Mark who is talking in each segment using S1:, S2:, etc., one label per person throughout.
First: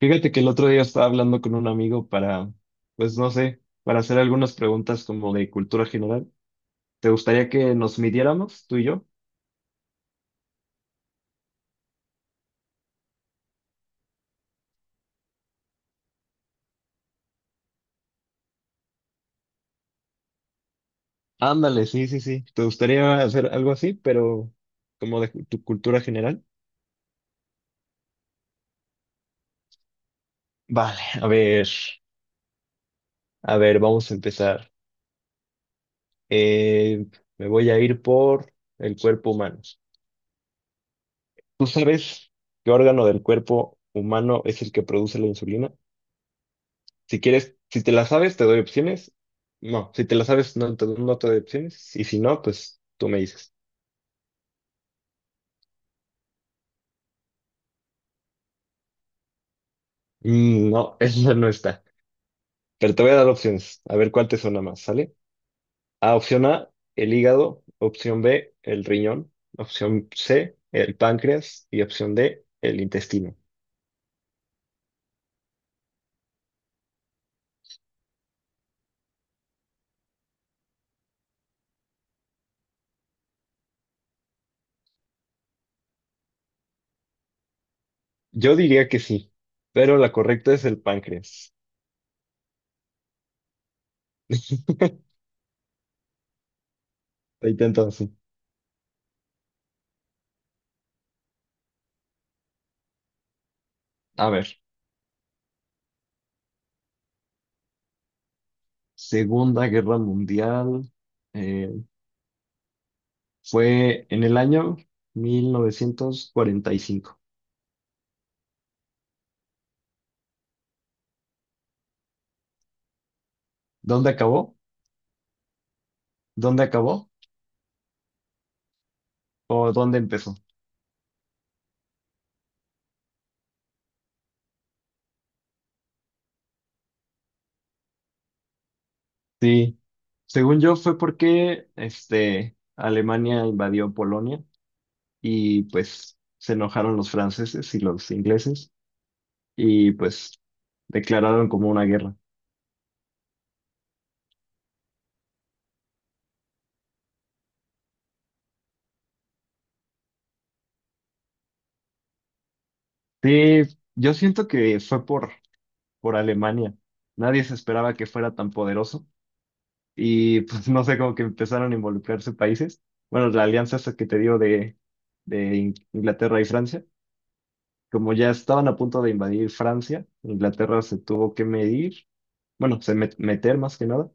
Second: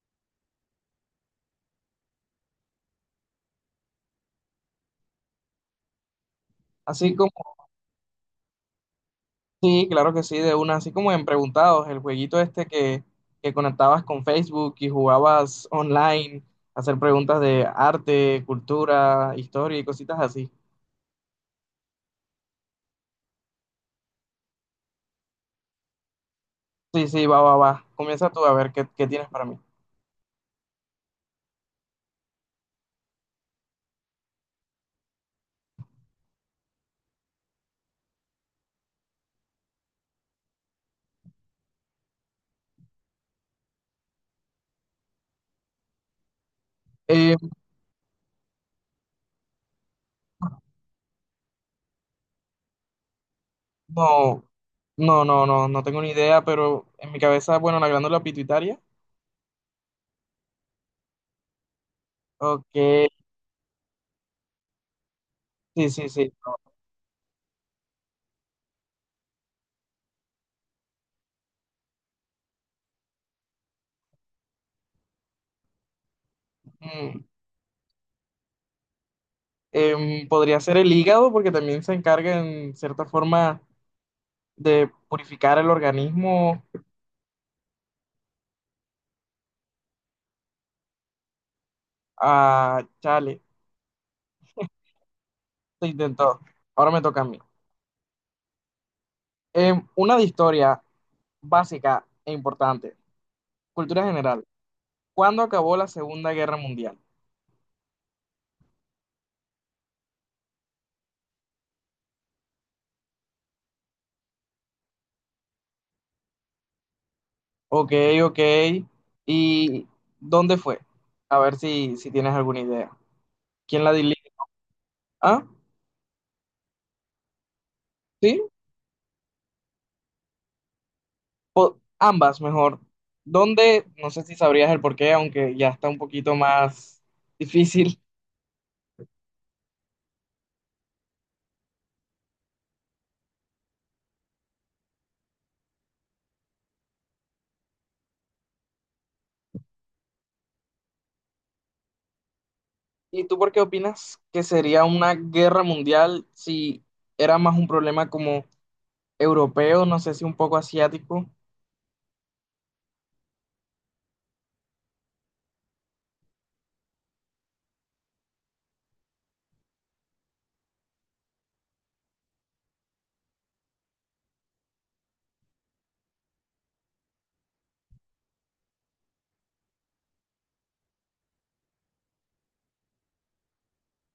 S1: Fíjate que el otro día estaba hablando con un amigo para, pues no sé, para hacer algunas preguntas como de cultura general. ¿Te
S2: Así como,
S1: gustaría que nos midiéramos, tú y yo?
S2: sí, claro que sí, de una, así como en Preguntados, el jueguito este que conectabas con Facebook y jugabas online, hacer preguntas de arte, cultura, historia y cositas así.
S1: Ándale, sí, sí, sí. ¿Te gustaría hacer algo así, pero como de tu cultura general?
S2: Sí, sí, va, va, va. Comienza tú a ver qué tienes para mí.
S1: Vale, a ver, vamos a empezar. Eh, Me voy a ir por el cuerpo humano. ¿Tú sabes qué órgano del cuerpo humano es el que produce la insulina? Si
S2: Eh,
S1: quieres, si te la sabes, te doy opciones. No, si te la sabes, no te doy opciones. Y si no, pues tú me dices.
S2: no, no, no, no, no tengo ni idea, pero en mi cabeza, bueno, la glándula pituitaria.
S1: Mm, no, esa no está.
S2: Ok,
S1: Pero te voy a dar opciones. A ver cuál te suena más, ¿sale?
S2: sí, sí,
S1: A,
S2: sí.
S1: opción A, el hígado. Opción B, el riñón. Opción C, el páncreas. Y opción D, el intestino.
S2: Mm, podría ser el hígado, porque también se encarga en cierta forma de purificar el organismo.
S1: Yo diría que sí, pero la correcta es el páncreas.
S2: Ah, chale, se intentó. Ahora me toca a mí.
S1: Ahí está entonces.
S2: Una de historia básica e importante. Cultura
S1: A
S2: general.
S1: ver,
S2: ¿Cuándo acabó la Segunda Guerra Mundial?
S1: Segunda Guerra Mundial. eh, Fue en el año 1945.
S2: Ok, ok. ¿Y dónde fue? A ver si tienes alguna idea. ¿Quién la
S1: ¿Dónde
S2: dirige?
S1: acabó?
S2: Ah,
S1: ¿Dónde acabó?
S2: sí,
S1: ¿O dónde empezó?
S2: ambas mejor. ¿Dónde? No sé si sabrías el porqué, aunque ya está un poquito más difícil.
S1: Sí, según yo fue porque Alemania invadió Polonia y pues se enojaron los franceses y los ingleses y pues declararon como una guerra.
S2: ¿Y tú por qué opinas que sería una guerra mundial si era más un problema como europeo, no sé si un poco asiático?
S1: Sí, yo siento que fue por Alemania. Nadie se esperaba que fuera tan poderoso y pues no sé, como que empezaron a involucrarse países. Bueno, la alianza esa que te digo de Inglaterra y Francia, como ya estaban a punto de invadir Francia, Inglaterra se tuvo que medir, bueno, se meter más que nada.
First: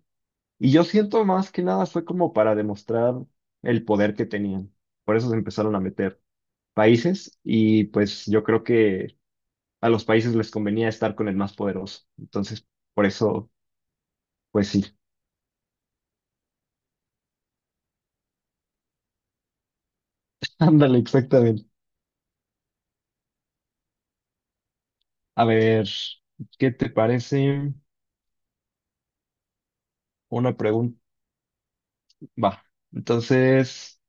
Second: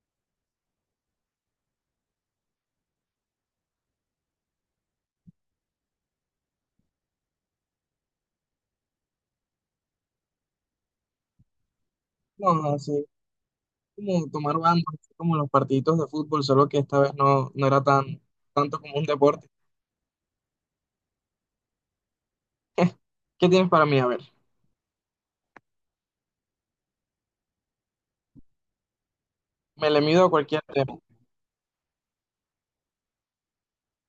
S1: Y yo siento más que nada fue como para demostrar el poder que tenían. Por eso se empezaron a meter países y pues yo creo que a los países les convenía estar con el más poderoso. Entonces,
S2: No,
S1: por
S2: así
S1: eso,
S2: como tomar
S1: pues
S2: bandas,
S1: sí.
S2: así como los partiditos de fútbol, solo que esta vez no, no era tan tanto como un deporte.
S1: Ándale, exactamente.
S2: ¿Qué tienes para mí? A ver,
S1: A ver, ¿qué te parece
S2: me le mido a
S1: una
S2: cualquier tema,
S1: pregunta? Va, entonces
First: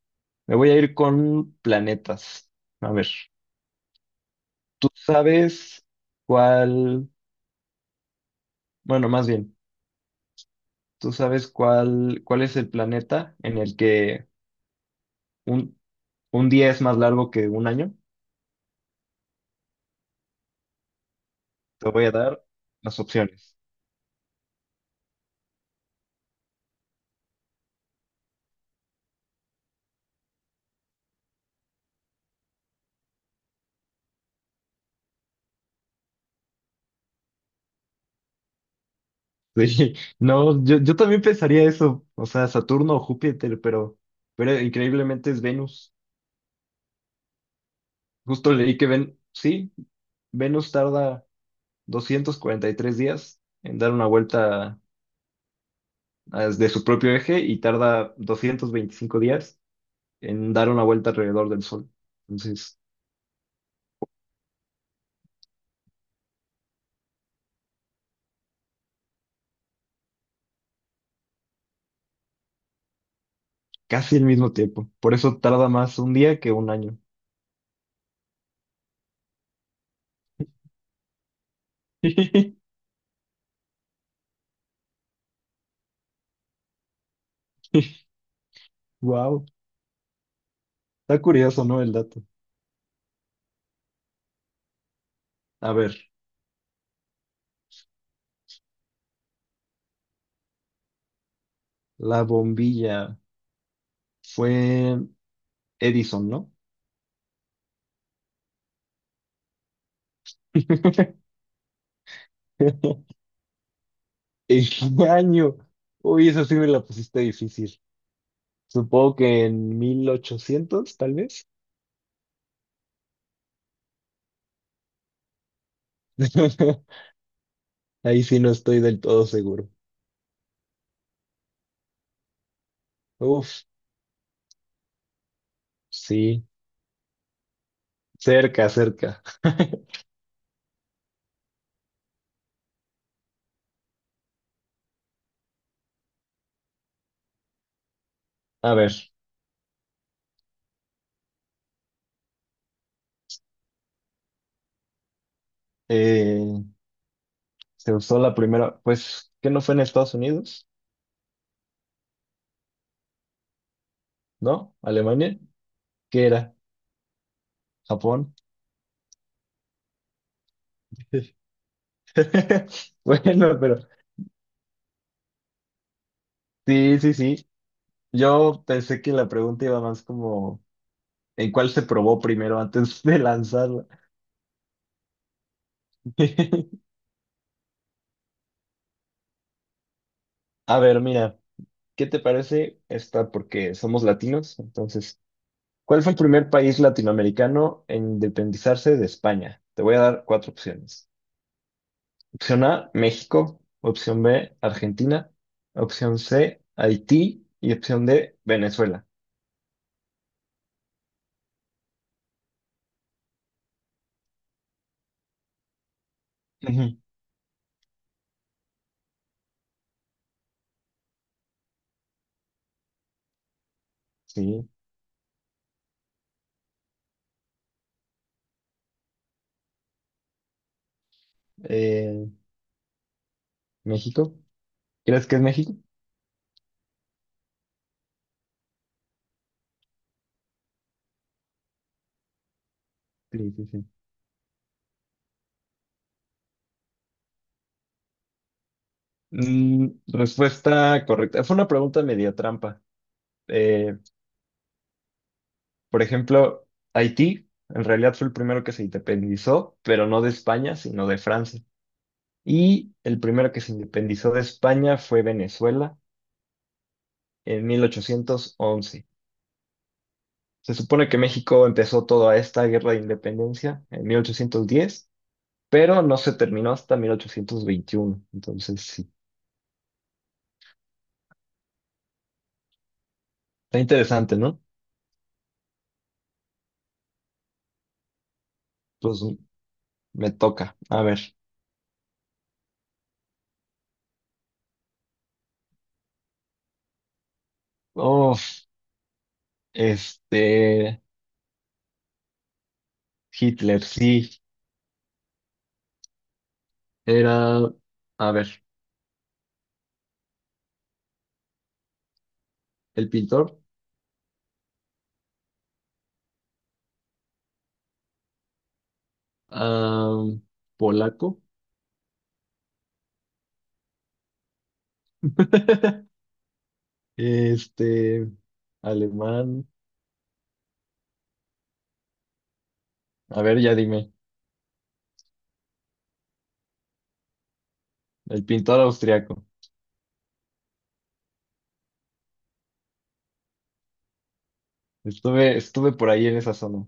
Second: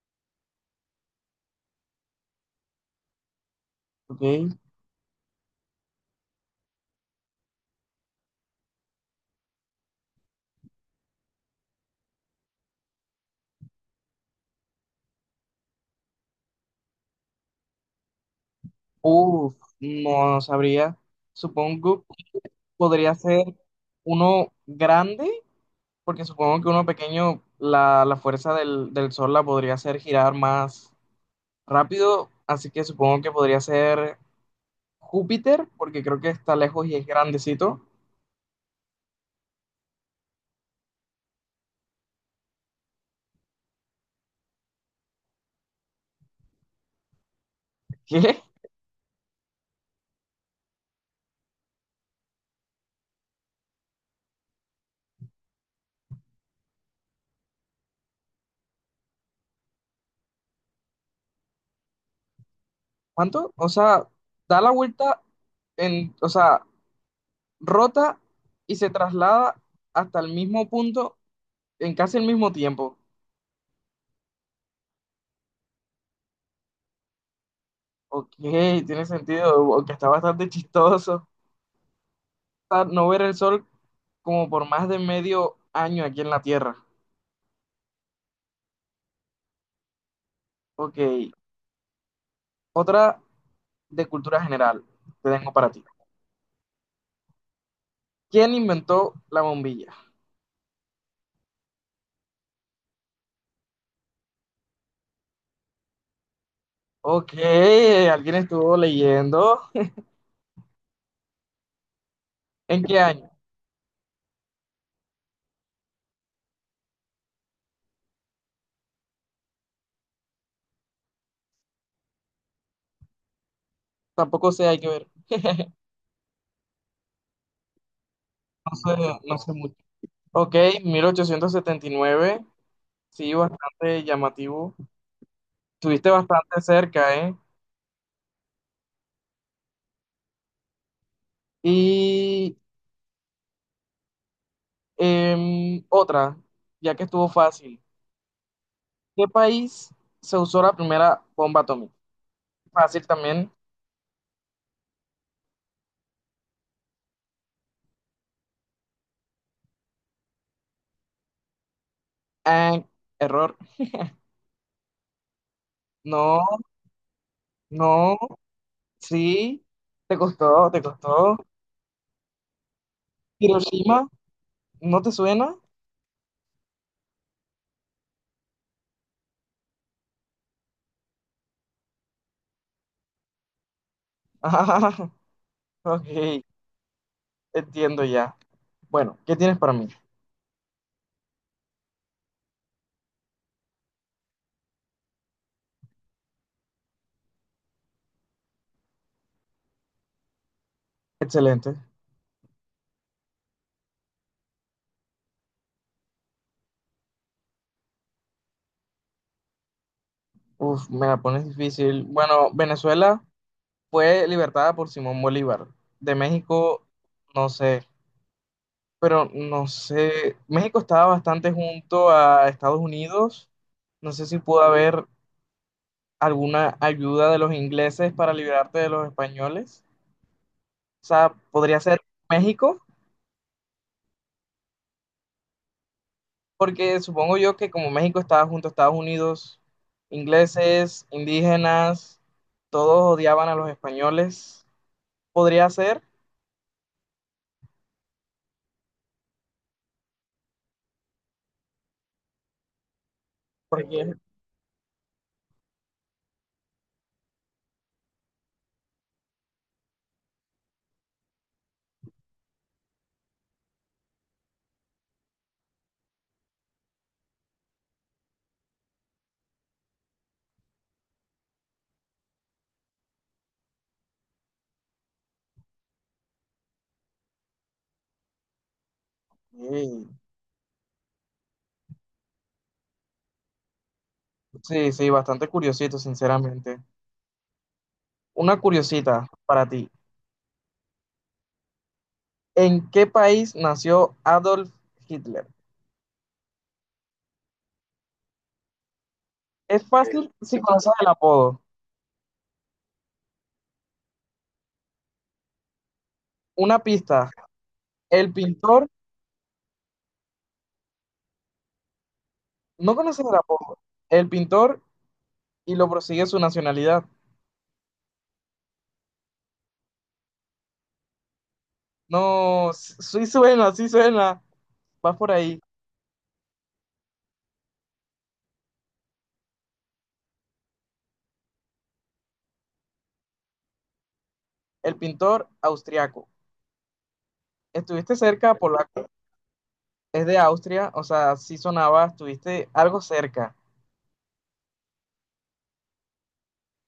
S1: me voy a ir con planetas. A ver,
S2: ¿ok?
S1: ¿tú sabes cuál, bueno, más bien, ¿tú sabes cuál es el planeta en el que un, un día es más largo que un año?
S2: Uf, no sabría.
S1: Te
S2: Supongo
S1: voy a
S2: que
S1: dar las
S2: podría ser
S1: opciones.
S2: uno grande, porque supongo que uno pequeño, la fuerza del Sol la podría hacer girar más rápido, así que supongo que podría ser Júpiter, porque creo que está lejos y es grandecito.
S1: Sí, no, yo también pensaría eso, o sea, Saturno o Júpiter, pero increíblemente es Venus.
S2: ¿Qué?
S1: Justo leí que sí, Venus tarda 243 días en dar una vuelta, de su propio eje y tarda 225 días en dar una vuelta alrededor del Sol. Entonces,
S2: ¿Cuánto? O sea, da la vuelta en, o sea, rota y se traslada hasta el mismo punto en casi el mismo tiempo.
S1: casi el mismo tiempo. Por eso tarda más un día que un año.
S2: Ok, tiene sentido, que está bastante chistoso. O sea, no ver el sol como por más de medio año aquí en la Tierra.
S1: Wow,
S2: Ok,
S1: está curioso, ¿no? El dato.
S2: otra de cultura general te tengo para
S1: A
S2: ti.
S1: ver,
S2: ¿Quién inventó la bombilla?
S1: la bombilla fue Edison, ¿no?
S2: Ok, alguien estuvo leyendo. ¿En qué año?
S1: ¿En qué año? Uy, eso sí me la pusiste difícil. Supongo que en 1800 tal vez.
S2: Tampoco sé, hay que ver.
S1: Ahí sí no
S2: No
S1: estoy
S2: sé,
S1: del todo
S2: no sé.
S1: seguro.
S2: Ok, 1879, sí,
S1: Uf,
S2: bastante llamativo. Estuviste
S1: sí,
S2: bastante cerca, ¿eh?
S1: cerca, cerca.
S2: Y otra, ya que estuvo fácil.
S1: A ver,
S2: ¿Qué país se usó la primera bomba atómica? Fácil también.
S1: eh, se usó la primera, pues, ¿qué no fue en Estados Unidos?
S2: Ah, error.
S1: ¿No? ¿Alemania? ¿Qué era?
S2: No, no,
S1: ¿Japón?
S2: sí. Te costó, te costó.
S1: Bueno, pero
S2: Hiroshima, ¿no te suena?
S1: sí, sí, sí. Yo pensé que la pregunta iba más como, ¿en cuál se probó primero antes de lanzarla?
S2: Ah, ok, entiendo ya. Bueno, ¿qué tienes para mí?
S1: A ver, mira, ¿qué te parece esta? Porque somos latinos, entonces... ¿Cuál fue el primer país latinoamericano en independizarse de España? Te voy a dar cuatro opciones.
S2: Excelente.
S1: Opción A, México. Opción B, Argentina. Opción C, Haití. Y opción D, Venezuela.
S2: Uf, me la pones difícil. Bueno, Venezuela fue libertada por Simón Bolívar. De México,
S1: Ujú.
S2: no sé, pero no sé, México estaba bastante junto a Estados Unidos, no sé si pudo
S1: Sí.
S2: haber alguna ayuda de los ingleses para liberarte de los españoles. O sea, podría ser
S1: eh,
S2: México,
S1: ¿México? ¿Crees que es México?
S2: porque supongo yo que como México estaba junto a Estados Unidos, ingleses, indígenas, todos odiaban
S1: Sí,
S2: a
S1: sí,
S2: los
S1: sí.
S2: españoles. Podría ser,
S1: Mm, respuesta correcta. Fue una pregunta media trampa. Eh,
S2: porque
S1: por ejemplo, Haití en realidad fue el primero que se independizó, pero no de España, sino de Francia. Y el primero que se independizó de España fue Venezuela en 1811. Se supone que México empezó toda esta guerra de independencia en 1810, pero no se terminó hasta 1821. Entonces, sí,
S2: sí,
S1: está interesante, ¿no?
S2: sí, sí, bastante curiosito, sinceramente. Una
S1: Pues
S2: curiosita para ti.
S1: me toca. A ver.
S2: ¿En qué país nació Adolf Hitler?
S1: Oh,
S2: Es fácil si conoces
S1: este,
S2: el apodo.
S1: Hitler, sí,
S2: Una pista.
S1: era,
S2: El
S1: a ver,
S2: pintor, no
S1: el
S2: conoces el
S1: pintor,
S2: apodo. El pintor y lo prosigue su nacionalidad.
S1: ah, polaco,
S2: No, sí suena, sí suena. Vas por ahí.
S1: este, alemán. A ver, ya dime.
S2: El pintor austriaco. Estuviste
S1: El
S2: cerca,
S1: pintor
S2: polaco.
S1: austriaco.
S2: Es de Austria, o sea, sí sonaba, estuviste algo cerca.
S1: Estuve por ahí en esa zona.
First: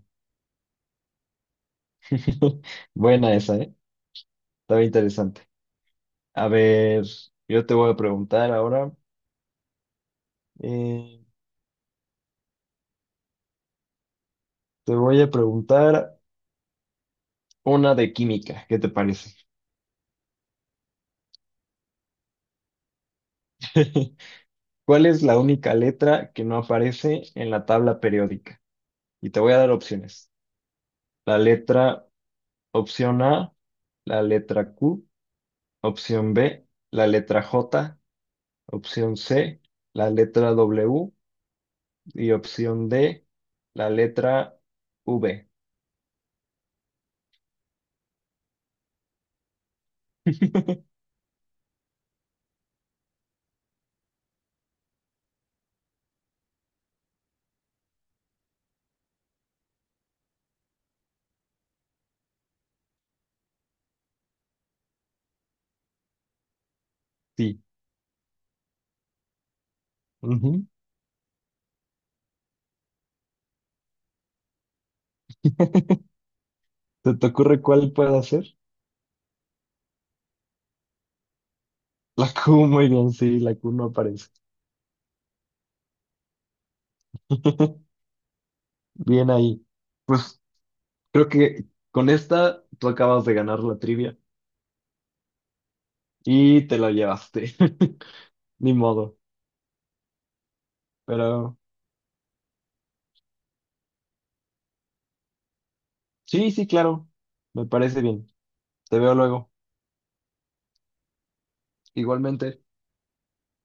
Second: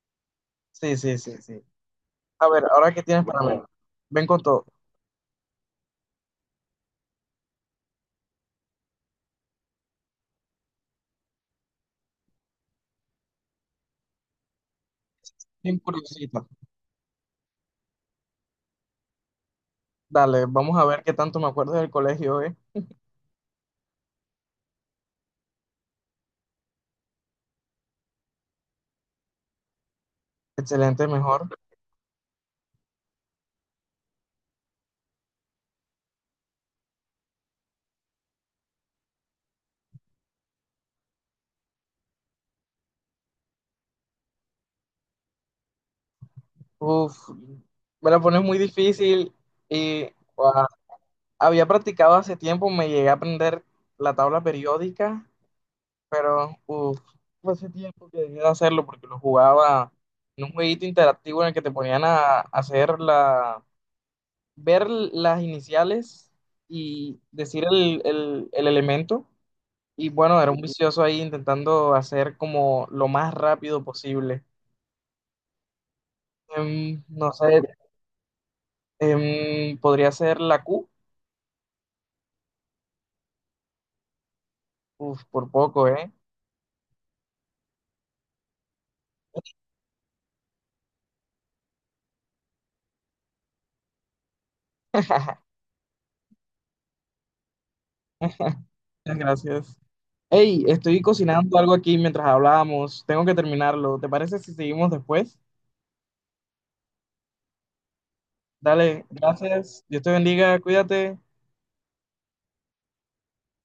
S2: Sí, sí, sí, sí. A ver, ahora qué tienes
S1: Buena
S2: para
S1: esa,
S2: mí.
S1: ¿eh?
S2: Ven con todo.
S1: Estaba interesante. A ver, yo te voy a preguntar ahora. eh, Te voy a
S2: Bien
S1: preguntar
S2: curiosita.
S1: una de química. ¿Qué te parece?
S2: Dale, vamos a ver qué tanto me acuerdo del colegio, ¿eh?
S1: ¿Cuál es la única letra que no aparece en la tabla periódica? Y te voy a dar opciones.
S2: Excelente,
S1: La
S2: mejor.
S1: letra, opción A, la letra Q, opción B, la letra J, opción C, la letra W, y opción D, la letra V.
S2: Uf, me la pones muy difícil y ah, había practicado hace tiempo, me llegué a aprender la tabla periódica, pero uf, fue hace tiempo que dejé de hacerlo porque lo jugaba en un jueguito interactivo en el que te ponían a hacer la, ver las iniciales y
S1: Sí.
S2: decir el elemento. Y bueno, era un
S1: Ujú.
S2: vicioso ahí intentando hacer como lo más rápido posible. Em,
S1: ¿Se te
S2: no sé,
S1: ocurre cuál puede ser?
S2: podría ser la Q.
S1: La Q, muy bien, sí, la Q no aparece.
S2: Uf, por poco, ¿eh?
S1: Bien ahí. Pues creo que con esta tú acabas de ganar la trivia y te la llevaste. Ni modo.
S2: Muchas gracias. Hey, estoy
S1: Pero
S2: cocinando algo aquí mientras hablábamos. Tengo que terminarlo. ¿Te parece si seguimos después?
S1: sí, sí, claro. Me parece bien. Te
S2: Dale,
S1: veo luego.
S2: gracias. Dios te bendiga, cuídate.
S1: Igualmente.